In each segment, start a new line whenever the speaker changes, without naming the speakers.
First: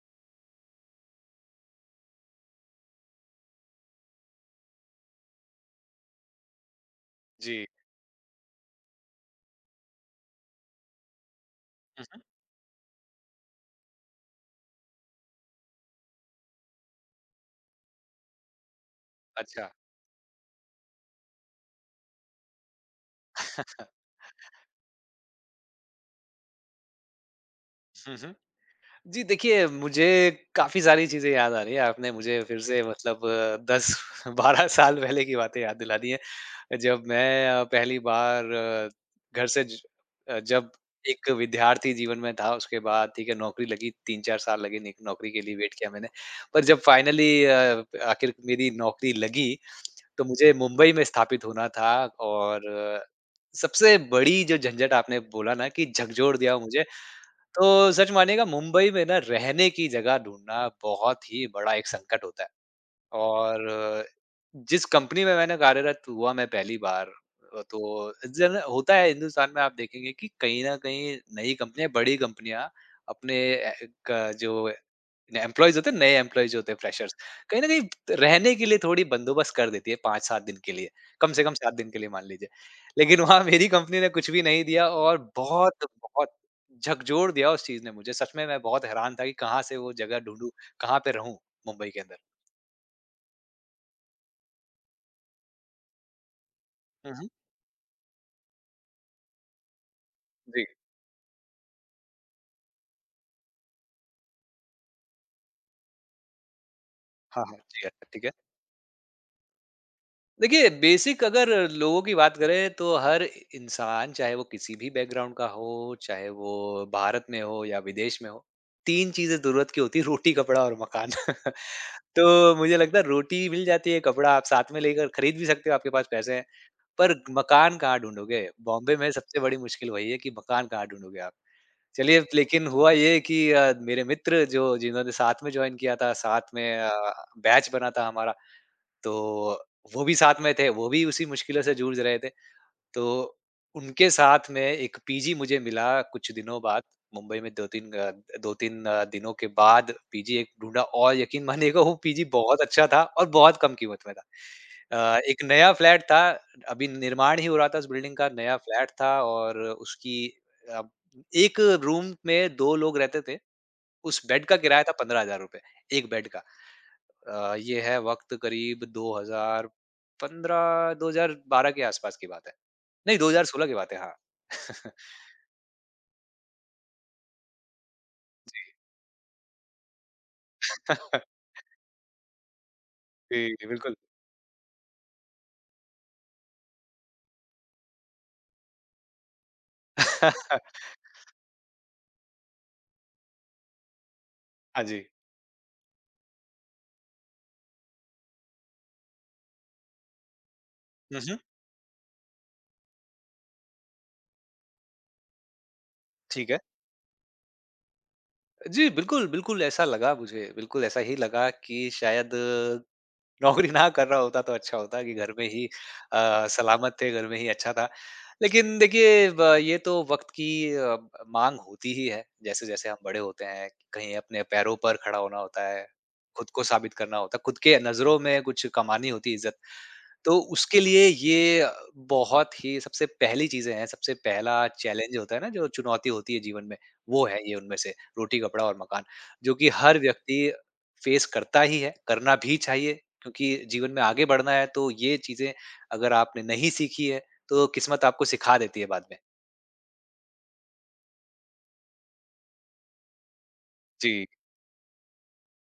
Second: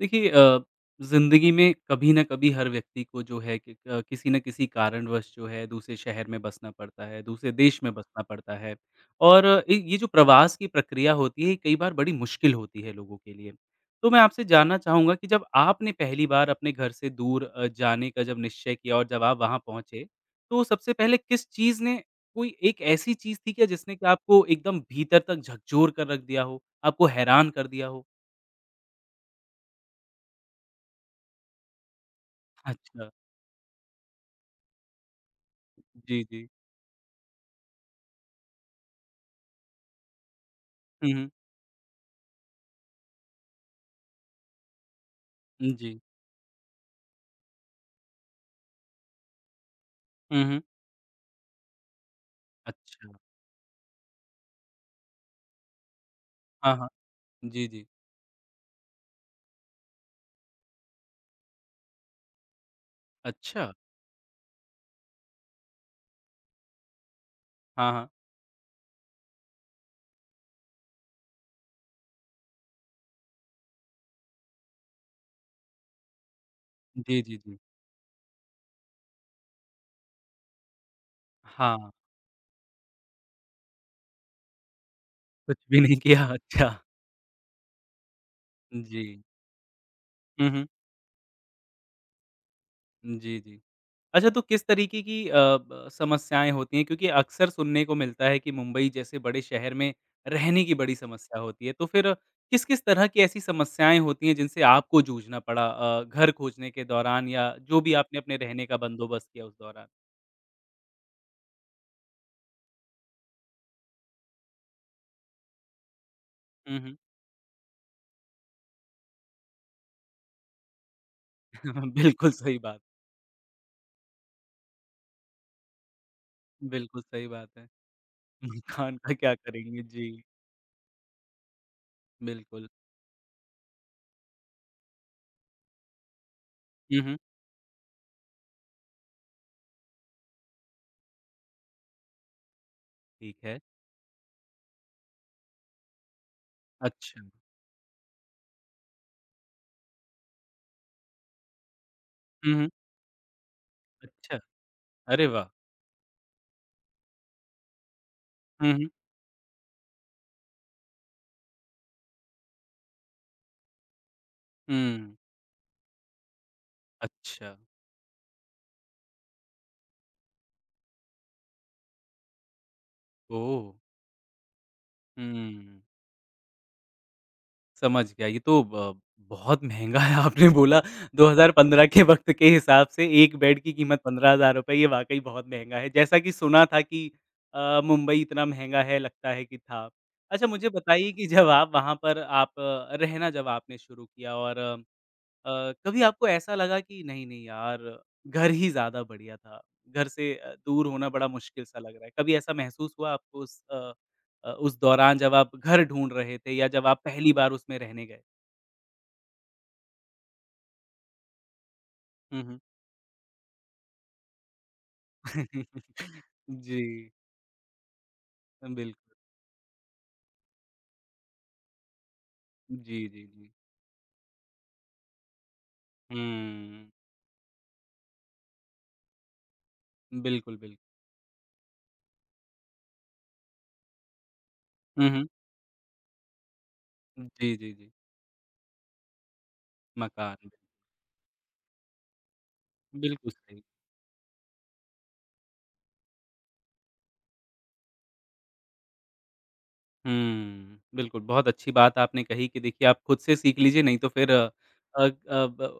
देखिए अ, ज़िंदगी में कभी ना कभी हर व्यक्ति को जो है कि अ, किसी ना किसी कारणवश जो है दूसरे शहर में बसना पड़ता है, दूसरे
जी।
देश में बसना पड़ता है और एक ये जो प्रवास की प्रक्रिया होती है कई बार
हुँ,
बड़ी
हुँ।
मुश्किल होती है लोगों के लिए। तो मैं आपसे जानना चाहूँगा कि जब आपने पहली बार अपने घर से दूर अ, जाने का जब निश्चय किया और जब आप वहाँ
अच्छा।
पहुँचे, तो सबसे पहले किस चीज़ ने कोई एक ऐसी चीज़ थी क्या जिसने कि आपको एकदम भीतर तक झकझोर कर रख दिया हो, आपको हैरान कर दिया हो?
हुँ, हुँ, जी देखिए मुझे काफ़ी सारी चीज़ें याद आ रही है आपने मुझे फिर से
अच्छा।
मतलब अ, 10 12 साल पहले की बातें याद दिला दी
जी, जी।
हैं। जब मैं अ, पहली बार, घर से ज अ, जब
हुँ, हुँ।
एक विद्यार्थी जीवन में था उसके बाद ठीक है नौकरी लगी 3-4 साल लगे निक नौकरी के लिए
उम,
वेट किया
जी।
मैंने, पर जब फाइनली अ, आखिर मेरी नौकरी लगी, तो
हुँ,
मुझे
हुँ।
मुंबई में स्थापित होना था और
अच्छा।
सबसे बड़ी जो झंझट आपने बोला ना कि झकझोर दिया वो
हाँ,
मुझे,
हाँ। जी, जी।
तो सच मानिएगा मुंबई में ना रहने की जगह ढूँढना बहुत ही बड़ा एक संकट होता है।
अच्छा।
और जिस कंपनी में मैंने कार्यरत हुआ मैं पहली बार, अ,
हाँ, हाँ।
तो जन होता है हिंदुस्तान में, आप देखेंगे कि कहीं न कहीं नई कंपनियाँ, बड़ी कंपनियाँ अपने अ, एक, जो ए, न एम्प्लॉइज़ होते हैं, नए एम्प्लॉइज़ जो होते हैं फ्रेशर्स
जी, जी, जी।
कहीं न कहीं रहने के लिए थोड़ी बंदोबस्त कर देती है 5-7 दिन के लिए, कम से कम 7
हाँ।
दिन के लिए मान लीजिए। लेकिन वहाँ मेरी कंपनी ने कुछ भी नहीं दिया और
कुछ भी नहीं किया,
बहुत-बहुत
अच्छा।
झकझोर दिया उस चीज़ ने मुझे, सच में मैं बहुत हैरान
जी।
था कि कहाँ से वो जगह
हुँ,
ढूँढूँ,
हुँ।
कहाँ पे रहूँ मुंबई के अंदर?
उम, जी, जी। अच्छा, तो किस तरीके की अ, ब समस्याएँ होती हैं? क्योंकि
हुँ, हुँ।
अक्सर सुनने को मिलता है कि मुंबई जैसे बड़े शहर में रहने
जी।
की बड़ी समस्या होती है। तो फिर किस-किस तरह की ऐसी समस्याएँ होती हैं, जिनसे आपको जूझना पड़ा अ, घर खोजने के दौरान
हाँ,
या
हाँ,
जो
जी। अ,
भी आपने
ठीक है।
अपने रहने का बंदोबस्त किया उस दौरान?
देखिए, बेसिक अगर लोगों की बात करें, तो हर इ इंसान, चाहे वो किसी भी बैकग्राउंड का हो, चाहे वो
हुँ, हुँ।
भारत में हो या विदेश में हो, 3 चीज़ें द ज़रूरत की होती हैं, रोटी, कपड़ा और मकान। तो
बिल्कुल सही
मुझे
बात।
लगता है, रोटी मिल जाती है, कपड़ा आप साथ में लेकर खरीद भी सकते हैं, आपके पास पैसे हैं।
बिल्कुल
पर
सही बात है।
मकान कहाँ ढूँढोगे? बॉम्बे
खान
में
का क्या
सबसे बड़ी
करेंगे,
मुश्किल वही है
जी।
कि मकान कहाँ ढूँढोगे आप? चलिए, लेकिन
बिल्कुल।
हुआ ये कि अ, मेरे मित्र जो जिन्होंने साथ में जॉइन किया था, साथ में अ,
हुँ, हुँ।
बैच बना था हमारा, तो वो भी साथ में थे, वो भी उसी मुश्किलों से जूझ रहे थे। तो
ठीक है।
उनके साथ में एक पीजी मुझे मिला, कुछ दिनों बाद।
अच्छा।
मुंबई में 2-3 ग अ, 2-3 दिनों के बाद पीजी एक ढूँढा और यकीन मानिएगा, वो पीजी
हुँ,
बहुत
हुँ।
अच्छा था और बहुत कम कीमत में
अच्छा।
था। अ,
अरे,
एक
वाह!
नया फ्लैट था। अभी निर्माण ही हो रहा था इस बिल्डिंग का, नया
हुँ, हुँ।
फ्लैट था और उसकी अ, एक रूम में 2 लोग रहते थे। उस बेड का किराया था
हुँ।
₹15000, एक बेड का। अ,
अच्छा।
ये है वक़्त करीब 2015 2012 के आसपास की बात है। नहीं, 2016 की
ओह!
बात है, हाँ।
हुँ, हुँ। समझ गया ये तो
जी।
ब बहुत महँगा है आपने बोला। 2015 के वक़्त के हिसाब से 1
जी,
बेड
जी
की
बिल्कुल।
कीमत 15 हज़ार रुपए ये वाक़ई बहुत महँगा है। जैसा कि सुना था कि अ, मुंबई इतना महँगा है लगता है कि था। अच्छा, मुझे बताइए कि जब आप वहाँ पर आप रहना जब आपने शुरू किया और अ,
हाँ जी।
कभी आपको ऐसा लगा कि नहीं-नहीं यार घर ही ज़्यादा बढ़िया था, घर से दूर होना
हुँ,
बड़ा
हुँ।
मुश्किल सा लग रहा है। कभी ऐसा महसूस हुआ आपको उस अ अ, उस दौरान जब आप घर ढूँढ रहे
ठीक
थे
है।
या जब आप पहली बार उसमें रहने गए।
जी बिल्कुल, बिल्कुल ऐसा लगा मुझे बिल्कुल ऐसा ही लगा कि शायद
हुँ, हुँ।
नौकरी ना कर रहा होता। तो अच्छा होता कि घर में ही अ,
जी।
सलामत थे घर में ही अच्छा था।
अ,
लेकिन
बिल्क
देखिए ब ये तो वक़्त की अ, माँग होती ही है। जैसे-जैसे हम
जी,
बड़े
जी,
होते
जी।
हैं कहीं अपने पैरों पर खड़ा होना होता है, ख़ुद को
हुँ।
साबित करना होता है, ख़ुद के नज़रों में कुछ कमानी होती है इज़्ज़त। तो
बिल्कुल, बिल्क
उसके लिए ये अ, बहुत ही सबसे पहली चीज़ें हैं सबसे पहला
हुँ,
चैलेंज
हुँ।
होता है ना जो चुनौती होती है जीवन में। वो
उम,
है ये
जी, जी,
उनमें
जी।
से रोटी-कपड़ा और मकान जो कि हर व्यक्ति
मकान।
फ़ेस करता ही है, करना भी चाहिए।
बिल्कुल
क्योंकि
सही।
जीवन में आगे बढ़ना है तो ये चीज़ें अगर आपने नहीं सीखी हैं, तो किस्मत आपको सिखा देती है बाद में।
हम्म, बिल्कुल, बहुत अच्छी बात आपने कही कि देखिए आप ख़ुद से सीख लीजिए नहीं तो
जी।
फ़िर अ अ ब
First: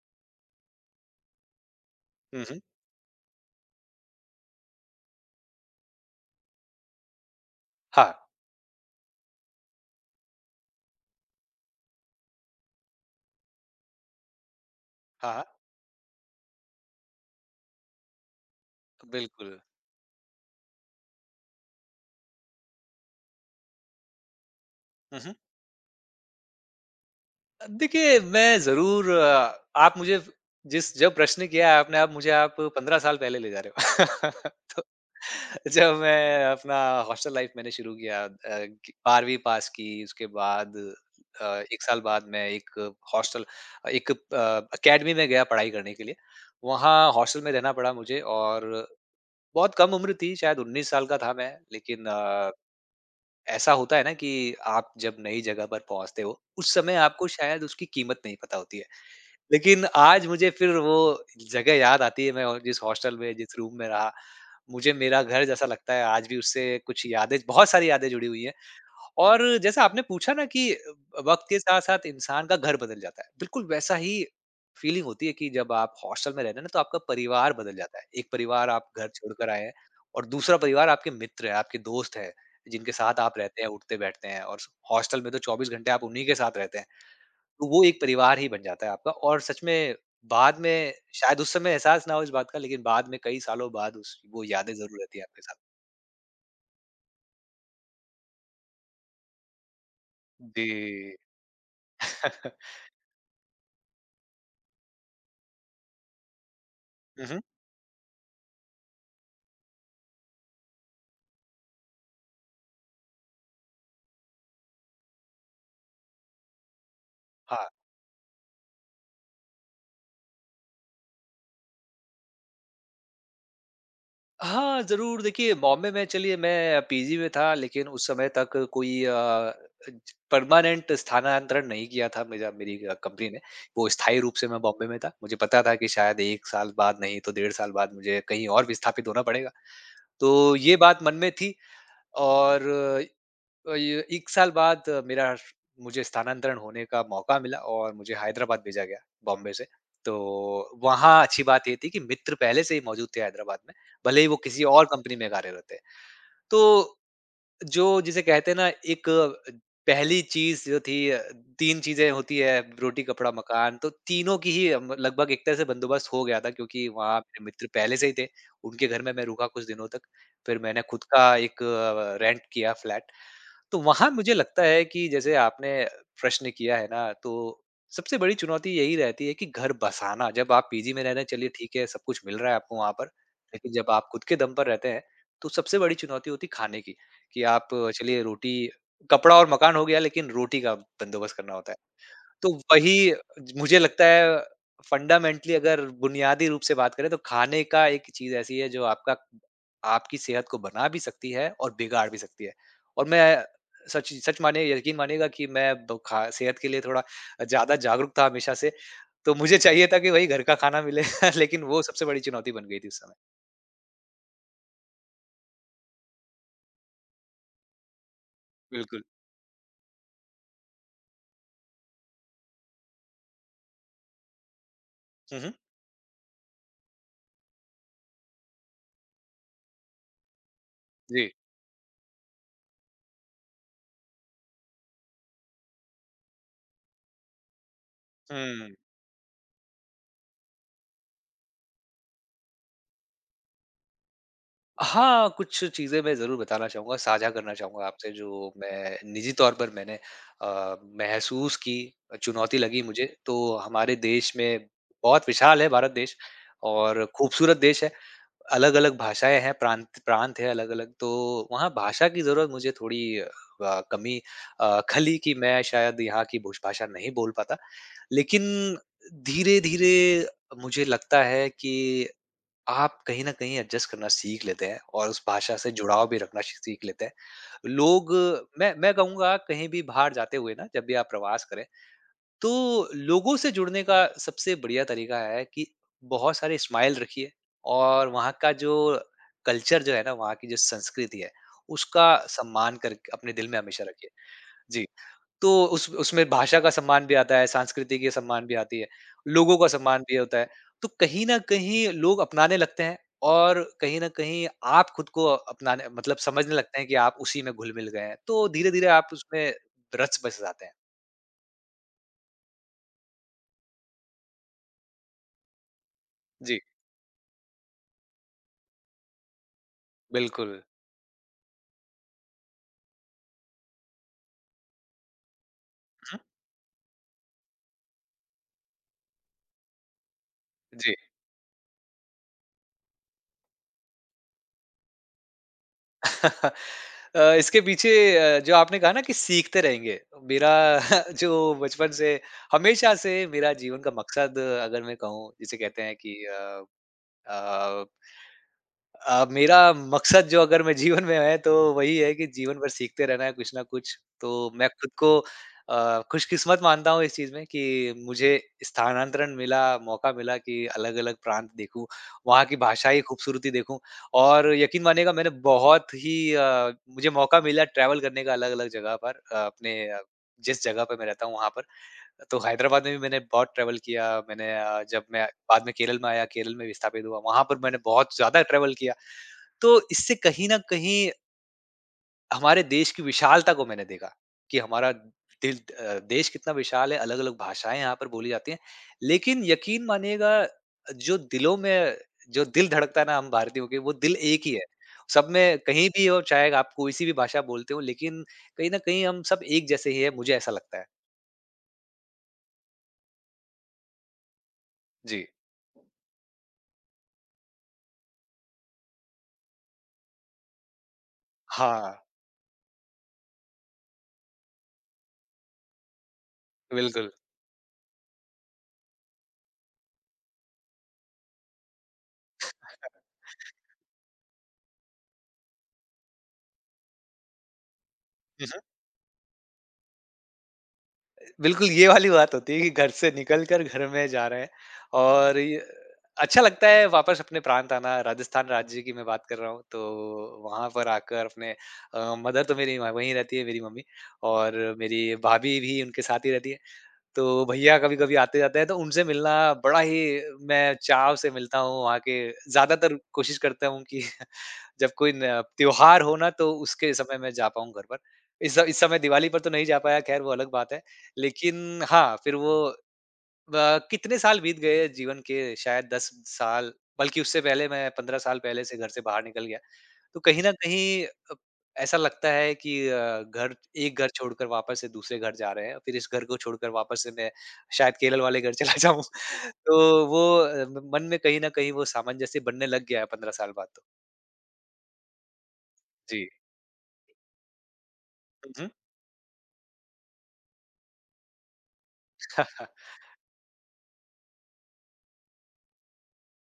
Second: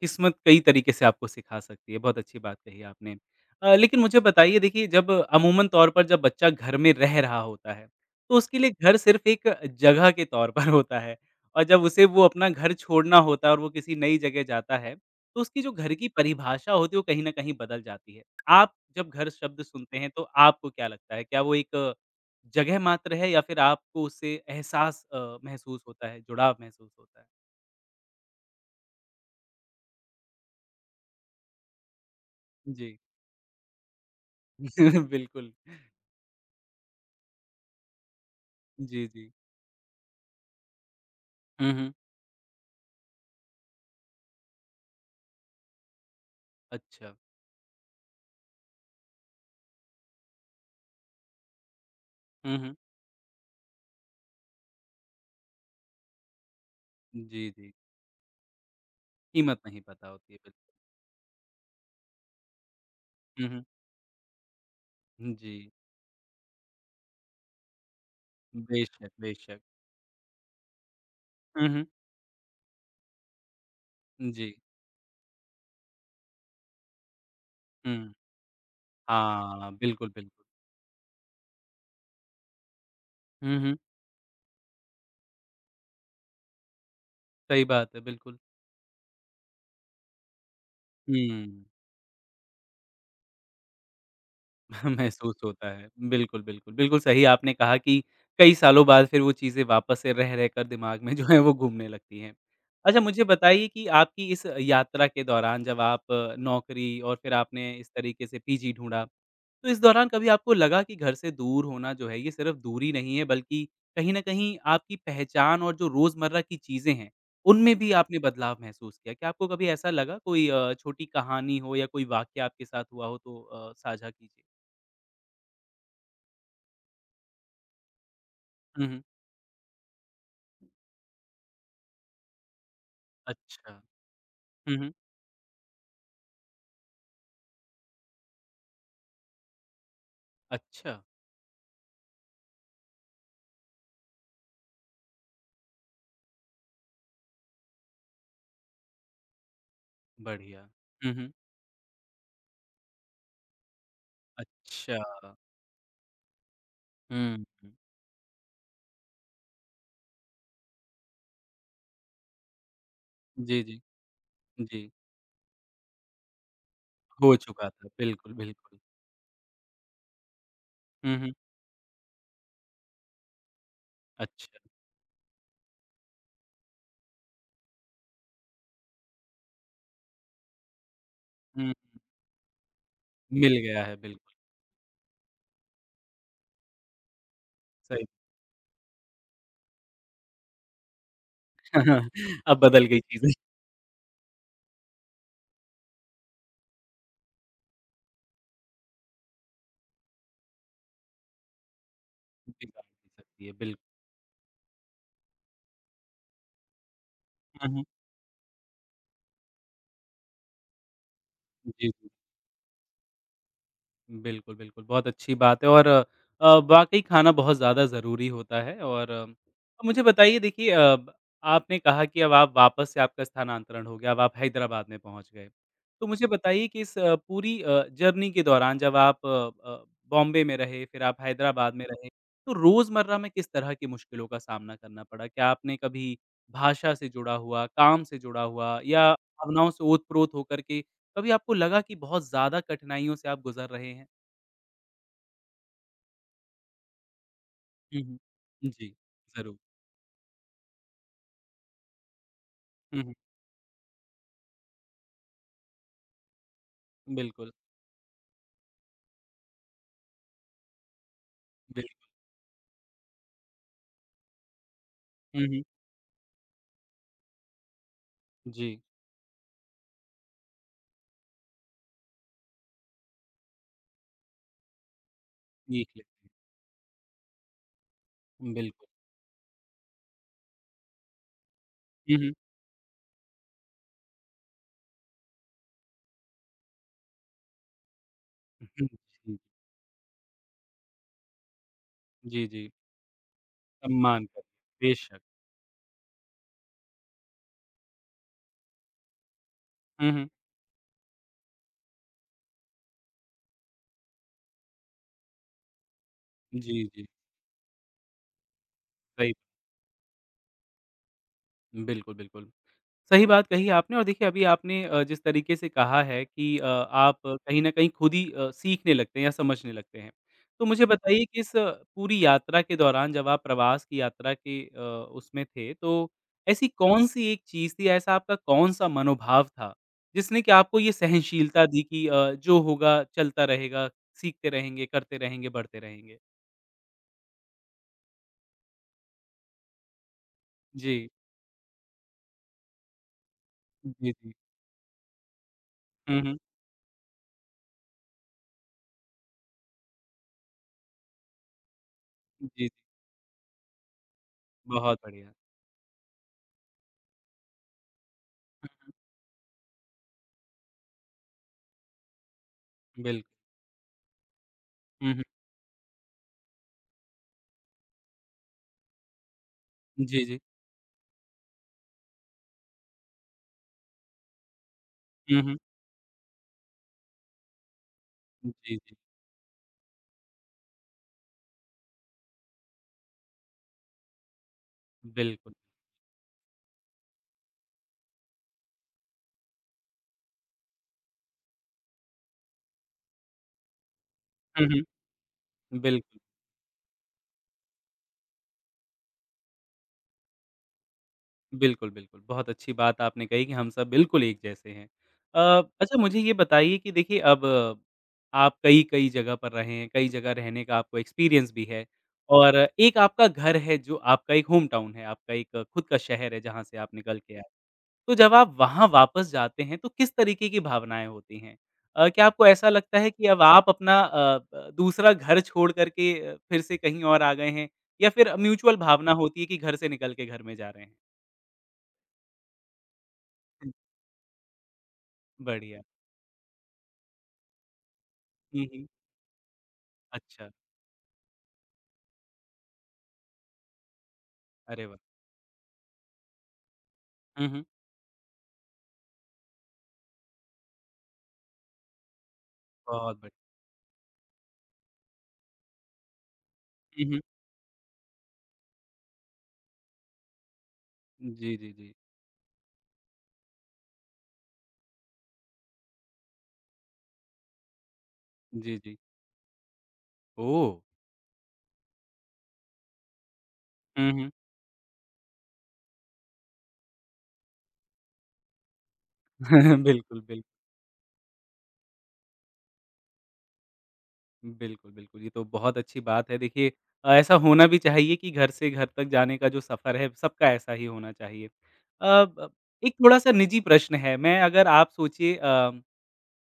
किस्मत कई तरीक़े से आपको सिखा सकती है। बहुत अच्छी
हुँ,
बात
हुँ।
कही आपने अ, लेकिन मुझे बताइए देखिए जब अमूमन तौर पर जब बच्चा घर में रह रहा होता है
हाँ।
तो उसके लिए घर सिर्फ़ एक जगह के तौर पर होता है और जब उसे वो अपना घर छोड़ना होता है और वो किसी नई जगह जाता है
हाँ,
तो
हाँ।
उसकी जो घर की परिभाषा होती है वो कहीं न कहीं बदल जाती है। आप
अ,
जब घर
बिल्कुल।
शब्द सुनते हैं तो आपको क्या लगता है क्या वो एक जगह मात्र है या फिर आपको उसे एहसास
हुँ, हुँ।
अ, महसूस होता है, जुड़ाव महसूस होता है?
अ, देखिए मैं ज़रूर अ, आप मुझे जिस जो प्रश्न किया है आपने, आप मुझे आप
जी।
15 साल पहले ले जा रहे हो।
बिल्कुल।
तो जब मैं अपना हॉस्टल लाइफ़ मैंने शुरू किया अ ग
जी, जी।
12वी पास की उसके बाद अ,
हुँ,
1
हुँ।
साल बाद मैं एक हॉस्टल अ, एक अ, अकेडमी में गया पढ़ाई करने के लिए। वहाँ
अच्छा।
हॉस्टल में रहना पड़ा मुझे और बहुत कम उम्र थी शायद 19 साल का था मैं लेकिन अ,
हुँ, हुँ।
ऐसा होता है ना कि आप जब नई जगह पर पहुँचते हो उस समय आपको
जी,
शायद
जी।
उसकी कीमत नहीं पता होती है।
कीमत नहीं
लेकिन
पता
आज
होती है,
मुझे
बिल
फ़िर वो जगह याद आती है मैं ओ जिस हॉस्टल में
हुँ,
जिस
हुँ।
रूम में रहा। मुझे मेरा
हुँ,
घर जैसा
जी।
लगता है आज भी उससे कुछ यादें बहुत सारी यादें जुड़ी हुई हैं
बेशक,
और
बेशक।
जैसा आपने पूछा ना कि अ, वक़्त के
हुँ, हुँ।
साथ-साथ इंसान का घर बदल जाता है, बिल्कुल वैसा ही
उम, जी।
फीलिंग होती है कि जब आप हॉस्टल में रहते ना तो आपका परिवार बदल जाता है।
हुँ,
1 परिवार आप घर छोड़कर आए
हाँ,
हैं
बिल्कुल,
और
बिल
दूसरा परिवार आपके मित्र है, आपके दोस्त हैं, जिनके साथ आप
हुँ,
रहते हैं,
हुँ।
उठते-बैठते हैं और स हॉस्टल में तो 24 घंटे आप उन्हीं के साथ रहते हैं।
सही
तो वो
बात है,
एक
बिल्कुल।
परिवार ही बन जाता है आपका और सच में बाद में शायद उस
हुँ।
समय एहसास ना हो इस बात का लेकिन बाद में कई सालों बाद उस वो यादें ज़रूर रहती हैं
महसूस
आपके साथ।
होता है। बिल्कुल, बिल्कुल। बिल्कुल सही आपने कहा कि कई सालों बाद फ़िर वो चीज़ें वापस से रह-रह कर दिमाग़ में
जी।
जो है वो घूमने लगती हैं। अच्छा, मुझे बताइए कि आपकी इस यात्रा के दौरान जब आप नौकरी और
हुँ,
फ़िर
हुँ।
आपने इस तरीक़े से पीजी ढूँढा तो इस दौरान कभी आपको लगा कि घर से दूर होना जो है ये सिर्फ़ दूरी नहीं है बल्कि कहीं न कहीं आपकी पहचान और जो रोज़मर्रा की चीज़ें हैं।
हाँ।
उनमें भी आपने बदलाव महसूस किया, क्या आपको कभी ऐसा लगा कोई अ, छोटी कहानी हो या कोई वाक़या आपके साथ हुआ हो तो अ, साझा कीजिए?
हाँ, ज़रूर देखिए बॉम्बे में चलिए मैं पीजी में था लेकिन उस समय तक
हुँ, हुँ।
कोई अ अज परमानेंट स्थानांतरण नहीं किया था मिजा मेरी अ, कंपनी ने
अच्छा,
वो स्थायी रूप से मैं
हुँ,
बॉम्बे
हुँ।
में था मुझे पता था कि शायद 1 साल बाद नहीं तो डेढ़ साल बाद मुझे कहीं और विस्थापित होना पड़ेगा। तो ये
अच्छा।
बात मन में थी और ए अ, य 1 साल बाद मेरा मुझे स्थानांतरण होने का मौका मिला और मुझे हैदराबाद भेजा गया बॉम्बे से। तो
बढ़िया, हुँ,
वहाँ
हुँ।
अच्छी बात ये थी कि मित्र पहले से ही मौजूद थे हैदराबाद में भले ही वो किसी और कंपनी में
अच्छा।
कार्यरत थे तो
हुँ, हुँ।
जो जिसे कहते हैं ना एक पहली चीज़ जो थी अ, 3 चीज़ें होती हैं रोटी कपड़ा
जी,
मकान
जी।
तो तीनों की ही
जी।
अम, लगभग एक तरह से बंदोबस्त हो गया था क्योंकि वहाँ
हो
अपने मित्र
चुका था,
पहले से ही थे
बिल्कुल, बिल्कुल।
उनके घर में मैं रुका कुछ दिनों तक। फिर मैंने ख़ुद
हुँ, हुँ।
का एक अ, रेंट किया फ्लैट। तो वहाँ मुझे
अच्छा।
लगता है कि जैसे आपने प्रश्न किया है ना तो सबसे बड़ी चुनौती यही रहती है कि घर बसाना, जब आप पीजी में रह रहे चलिए
हुँ, हुँ।
ठीक है सब कुछ मिल रहा है आपको वहाँ पर
मिल
लेकिन
गया
जब
है,
आप ख़ुद
बिल्कुल।
के दम पर रहते हैं। तो सबसे बड़ी चुनौती होती खाने की कि आप
सही।
चलिए रोटी, कपड़ा और मकान हो गया लेकिन रोटी का बंदोबस्त करना होता है। तो
अब बदल गई
वही अ,
चीज़ें।
ज मुझे लगता है फंडामेंटली अगर बुनियादी रूप से बात करें तो खाने का एक चीज़ ऐसी है जो आपका आपकी सेहत को बना भी सकती है और बिगाड़ भी सकती है
जी हाँ,
और
हो
मैं
सकती है, बिल्क
सच इ सच मानिए य यकीन मानिएगा कि मैं वो खा सेहत के लिए थोड़ा अ,
हुँ,
ज़्यादा
हुँ।
जागरूक था हमेशा से। तो मुझे चाहिए था कि वही घर का खाना मिले लेकिन
जी,
वो सबसे
जी।
बड़ी चुनौती बन गई थी उस समय।
बिल्कुल, बिल्कुल। बहुत अच्छी बात है, और अ, वाक़ई खाना बहुत ज़्यादा ज़रूरी होता है
बिल्कुल।
और मुझे बताइए देखिए अ, ब आपने कहा कि अब आप वापस से आपका स्थानांतरण हो गया अब आप हैदराबाद में पहुँच
हुँ,
गए।
हुँ।
तो मुझे बताइए कि इस अ, पूरी अ, जर्नी के दौरान जब आप अ, बॉम्बे में रहे फिर आप
जी।
हैदराबाद में रहे, तो रोज़मर्रा में किस तरह के मुश्किलों का सामना करना पड़ा? क्या आपने कभी भाषा से जुड़ा हुआ, काम से जुड़ा
हुँ।
हुआ या भावनाओं से ओत-प्रोत होकर के कभी आपको लगा कि बहुत ज़्यादा कठिनाइयों से आप गुज़र रहे हैं?
हाँ, कुछ चीज़ें मैं ज़रूर बताना चाहूँगा साझा करना चाहूँगा,
हुँ,
आपसे
हुँ।
जो
उम, जी।
मैं निजी तौर
ज़रूर।
पर मैंने अ, महसूस की अ, चुनौती लगी
हुँ,
मुझे
हुँ।
तो हमारे देश में बहुत विशाल है भारत देश और
बिल्कुल।
खूबसूरत देश है। अलग-अलग भाषाएँ हैं प्रांत प्रांत है अलग-अलग, तो वहाँ
बिल्कुल।
भाषा की ज़रूरत मुझे थोड़ी अ, ब कमी अ, खली कि
हुँ,
मैं
हुँ।
शायद यहाँ की भूष भाषा नहीं बोल पाता। लेकिन
जी।
धीरे-धीरे अ अ, मुझे लगता है कि आप कहीं न कहीं एडजस्ट करना सीख लेते हैं और उस भाषा से
जी,
जुड़ाव भी
क्ले
रखना श सीख लेते हैं। लोग मैं
बिल्कुल।
मैं कहूँगा कहीं भी बाहर जाते हुए ना जब भी आप प्रवास करें,
हुँ, हुँ।
तो लोगों से जुड़ने का सबसे बढ़िया तरीका है कि बहुत सारे स्माइल रखिए और वहाँ का
हुँ,
जो
हुँ। जी।
कल्चर जो है ना, वहाँ की जो संस्कृति है। उसका
जी, जी।
सम्मान करके अपने दिल में हमेशा रखिए।
सम्मान क
जी,
बेशक।
तो उस उसमें भाषा का सम्मान भी आता है, सांस्कृति कि सम्मान भी आती है, लोगों का सम्मान
हुँ,
भी ये
हुँ।
होता है। तो कहीं न कहीं लोग अपनाने लगते हैं और कहीं न कहीं आप खुद को अपनाने मतलब समझने लगते
जी,
हैं कि
जी।
आप उसी में घुल-मिल गए हैं, तो धीरे-धीरे आप
सही
उसमें रच बस जाते हैं।
बिल्कुल, बिल्कुल। सही बात कही आपने और देखिए अभी आपने अ, जिस तरीके से कहा है कि
जी।
अ, आप कहीं न कहीं खुद ही अ, सीखने लगते हैं या समझने लगते हैं।
बिल्कुल।
तो मुझे बताइए कि इस पूरी यात्रा के दौरान जब आप प्रवास की यात्रा के अ, उसमें थे। तो
हुँ।
ऐसी कौन-सी एक चीज़ थी ऐसा आपका कौन-सा मनोभाव था? जिसने की आपको ये
जी।
सहनशीलता दी कि अ, जो होगा चलता रहेगा, सीखते रहेंगे, करते रहेंगे, बढ़ते रहेंगे?
अ, इसके पीछे अ, जो आपने कहा ना कि सीखते रहेंगे। मेरा
जी।
जो बचपन से हमेशा से मेरा जीवन का
जी, जी।
मकसद अगर मैं कहूँ, जिसे कहते हैं कि
हुँ, हुँ।
अ अ अ, मेरा मकसद जो अगर मैं जीवन में है तो वही है कि जीवन
जी।
भर सीखते रहना है कुछ न कुछ। तो मैं खुद
बहुत
को
बढ़िया।
अ, खुशकिस्मत मानता हूँ इस चीज़ में कि मुझे स्थानांतरण मिला, मौका मिला कि अलग-अलग प्रांत देखूँ, वहाँ की भाषा ही
बिल्क
खूबसूरती देखूँ। और यकीन
हुँ,
मानिएगा
हुँ।
मैंने बहुत ही अ, मुझे मौका मिला ट्रैवल करने का अलग-अलग जगह पर अ, अपने अ,
जी, जी।
जिस जगह पे मैं रहता हूँ वहाँ पर। तो हैदराबाद में भी मैंने बहुत ट्रैवल किया मैंने अ, जब मैं
हुँ, हुँ।
बाद में केरल में आया केरल में विस्थापित हुआ। वहाँ पर मैंने बहुत ज़्यादा ट्रैवल
जी,
किया।
जी।
तो इससे कहीं न कहीं हमारे देश की विशालता को मैंने देखा। कि हमारा
बिल्कुल।
दिल अ, देश कितना विशाल है अलग-अलग भाषाएँ यहाँ पर बोली जाती हैं। लेकिन यकीन मानिएगा अ, जो दिलों में जो दिल धड़कता है ना हम भारतीयों के वो दिल एक ही है।
हुँ, हुँ।
सब में कहीं भी
बिल्कुल।
और चाहे आप कोई सी भी भाषा बोलते हो लेकिन कहीं न कहीं हम सब एक जैसे ही हैं मुझे ऐसा लगता है।
बिल्कुल, बिल्कुल। बहुत अच्छी बात आपने कही कि हम सब बिल्कुल एक जैसे हैं।
जी।
अ, अच्छा मुझे ये बताइए कि देखिए अब आप कई-कई जगह पर रहे हैं, कई जगह रहने का आपको एक्सपीरियंस भी है।
हाँ।
और एक आपका घर है जो आपका एक होम टाउन है, आपका एक खुद का शहर है जहाँ से आप
बिल्कुल।
निकल के आए। तो जब आप वहाँ वापस जाते हैं तो किस तरीके की भावनाएँ होती हैं? अ, क्या आपको ऐसा लगता है कि अब आप अपना अ ब दूसरा घर छोड़ कर के अ, फिर से कहीं और आ गए हैं? या फिर
उहुँ।
म्यूचुअल भावना होती है कि घर से निकल के घर में जा रहे हैं?
बिल्कुल ये वाली बात होती है कि घर से निकल कर घर में जा रहे हैं और ये
बढ़िया।
अच्छा लगता है वापस अपने प्रांत आना राजस्थान
हुँ,
राज्य
हुँ।
की मैं बात कर रहा हूँ तो
अच्छा।
वहाँ पर आकर अपने अ, मदर तो मेरी व वही रहती है मेरी मम्मी और
अरे वाह!
मेरी भाभी भी उनके साथ ही रहती है। तो
हुँ, हुँ।
भईया कभी-कभी आते जाते हैं तो उनसे मिलना बड़ा ही मैं चाव से मिलता हूँ वहाँ के ज़्यादातर
बहुत बढ़िया।
कोशिश करता हूँ कि जब कोई न त्योहार हो ना तो उसके
हुँ,
समय
हुँ।
मैं जा पाऊँ घर पर। इस स इस समय दिवाली पर तो नहीं जा पाया खैर वो अलग बात है।
उम, जी, जी,
लेकिन
जी।
हाँ, फिर वो, ब कितने साल बीत गए हैं जीवन के शायद 10 साल बल्कि उससे पहले मैं 15 साल पहले से
जी,
घर
जी।
से बाहर निकल गया। तो कहीं न
ओह!
कहीं अ, ऐसा लगता है कि अ, घर एक घर
हुँ, हुँ।
छोड़कर वापस से दूसरे घर जा रहे हैं और फिर इस घर को छोड़कर वापस से मैं शायद केरल वाले घर चला जाऊँ। तो
बिल्कुल,
वो
बिल्कुल।
अ, म मन में कहीं न कहीं वो सामंजस्य जैसे बनने लग गया है 15 साल बाद।
उम, बिल्कुल, बिल्कुल ये तो बहुत अच्छी
जी।
बात है। देखिए अ, ऐसा होना भी चाहिए कि घर
हुँ,
से
हुँ।
घर तक जाने का जो सफ़र है, सबका ऐसा ही होना चाहिए। अ, ब एक थोड़ा-सा निजी प्रश्न है, मैं अगर आप सोचिए अम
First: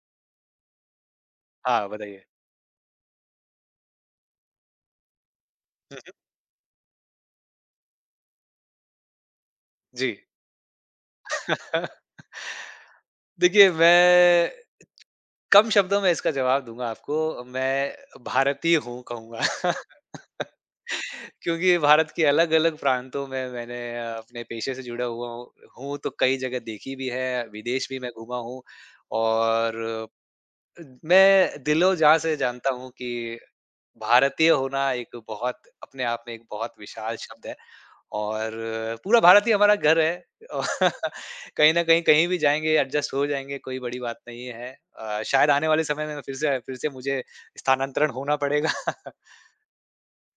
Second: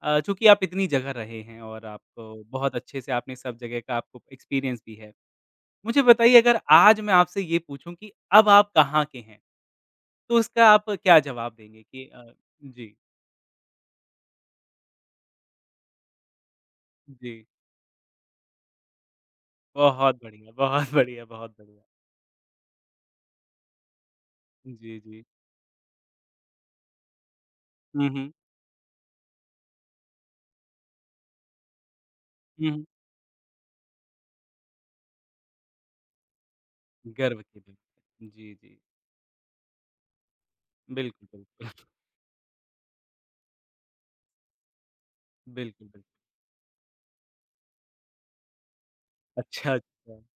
अ, चूँकि आप इतनी जगह रहे हैं और
हाँ,
आपको
बताइए?
बहुत अच्छे से आपने सब जगह का आपको एक्सपीरियंस भी है।
हुँ,
मुझे
हुँ।
बताइए अगर आज मैं आपसे ये पूछूँ कि अब आप कहाँ के हैं?
जी।
तो उसका आप क्या जवाब देंगे कि अ, हुँ, जी।
देखिए मैं कम शब्दों में इसका जवाब दूँगा
उ,
आपको,
जी।
मैं भारतीय हूँ कहूँगा।
बहुत बढ़िया, बहुत बढ़िया। बहुत
क्योंकि भारत के अलग-अलग प्रांतों में मैंने अपने पेशे
हुँ,
से
जी,
जुड़ा
जी।
हुआ अ, हूँ तो कई जगह देखी भी है, विदेश भी
हुँ,
मैं
हुँ।
घूमा हूँ। और अ, मैं दिल ओ जान से
हुँ,
जानता
हुँ।
हूँ कि भारतीय होना एक बहुत अपने आप में एक बहुत विशाल
गर्व
शब्द है
की बात।
और
जी, जी।
पूरा भारत ही हमारा घर है। अ,
बिल्क
कहीं न
[unintelligible]
कहीं कहीं भी जाएँगे एडजस्ट हो जाएँगे कोई बड़ी बात नहीं है। अ, शायद आने वाले
बिल्कुल, बिल्क
समय में फ़िर से फ़िर से मुझे स्थानांतरण होना पड़ेगा।
अच्छा, अच्छा।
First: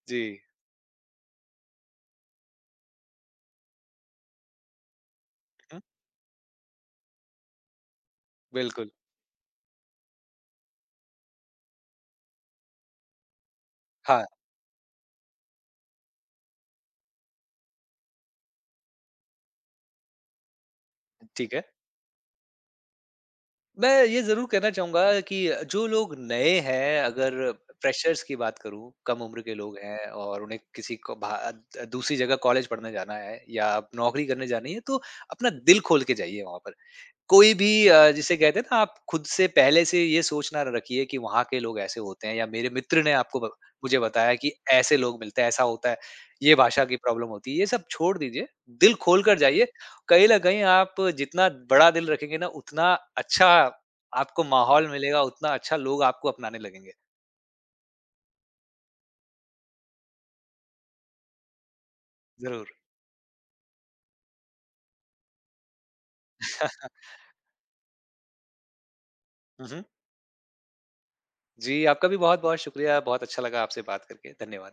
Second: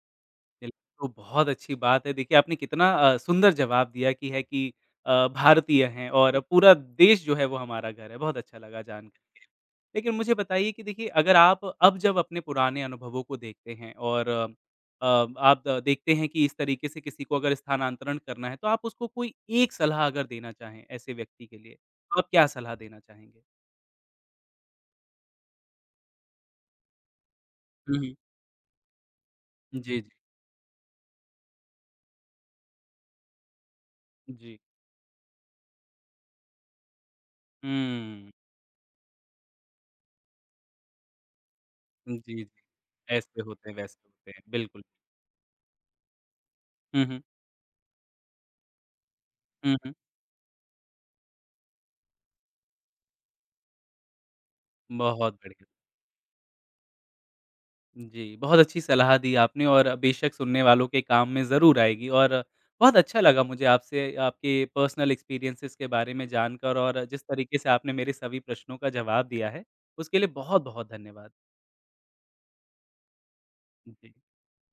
जी।
बिल्क तो बहुत अच्छी बात है। देखिए आपने कितना अ, सुंदर जवाब दिया कि ये है कि अ,
हुँ।
भारतीय हैं और पूरा देश जो है वो हमारा घर है, बहुत अच्छा लगा
बिल्कुल।
जानकर के। लेकिन मुझे बताइए कि देखिए अगर आप अब जब अपने पुराने अनुभवों को देखते हैं
हाँ।
और अ, आप देखते हैं कि इस तरीके से किसी को अगर स्थानांतरण करना है। तो आप उसको कोई एक सलाह अगर देना चाहें ऐसे व्यक्ति
ठीक
के
है।
लिए, तो आप क्या सलाह देना चाहेंगे?
मैं ये ज़रूर कहना चाहूँगा कि जो लोग नए हैं अगर
हुँ, हुँ।
फ्रेशर्स की बात करूँ, कम उम्र के लोग
जी,
हैं
जी।
और उन्हें किसी को भात दूसरी जगह कॉलेज पढ़ने जाना है या नौकरी
उ,
करने
जी।
जानी है। तो अपना दिल खोल के जाइए वहाँ पर कोई भी अ,
हुँ।
जिसे कहते हैं ना आप खुद से पहले से ये सोच ना र रखिए कि वहाँ के लोग ऐसे
हुँ,
होते हैं
जी,
या
जी।
मेरे मित्र ने
ऐसे
आपको ब
होते हैं, वैसे
मुझे
होते
बताया
हैं।
कि
बिल्कुल।
ऐसे लोग मिलते हैं, ऐसा होता है। ये भाषा की
हुँ, हुँ।
प्रॉब्लम होती है, ये सब छोड़ दीजिए दिल खोल कर जाइए।
हुँ, हुँ।
कहीं ल कहीं आप जितना बड़ा दिल रखेंगे ना उतना अच्छा आपको माहौल मिलेगा,
बहुत
उतना
बढ़िया।
अच्छा लोग आपको अपनाने लगेंगे।
उम, जी, बहुत अच्छी सलाह दी आपने और बेशक सुनने वालों के काम में ज़रूर आएगी। और
ज़रूर।
बहुत अच्छा लगा मुझे आपसे आपके पर्सनल एक्सपीरियंसेज़ के बारे में जानकर। और जिस तरीके से आपने मेरे सभी प्रश्नों का जवाब दिया है,
हुँ, हुँ।
उसके लिए बहुत-बहुत धन्यवाद।
जी, आपका भी बहुत-बहुत शुक्रिया। बहुत अच्छा लगा आपसे
हुँ,
बात
जी।
करके, धन्यवाद।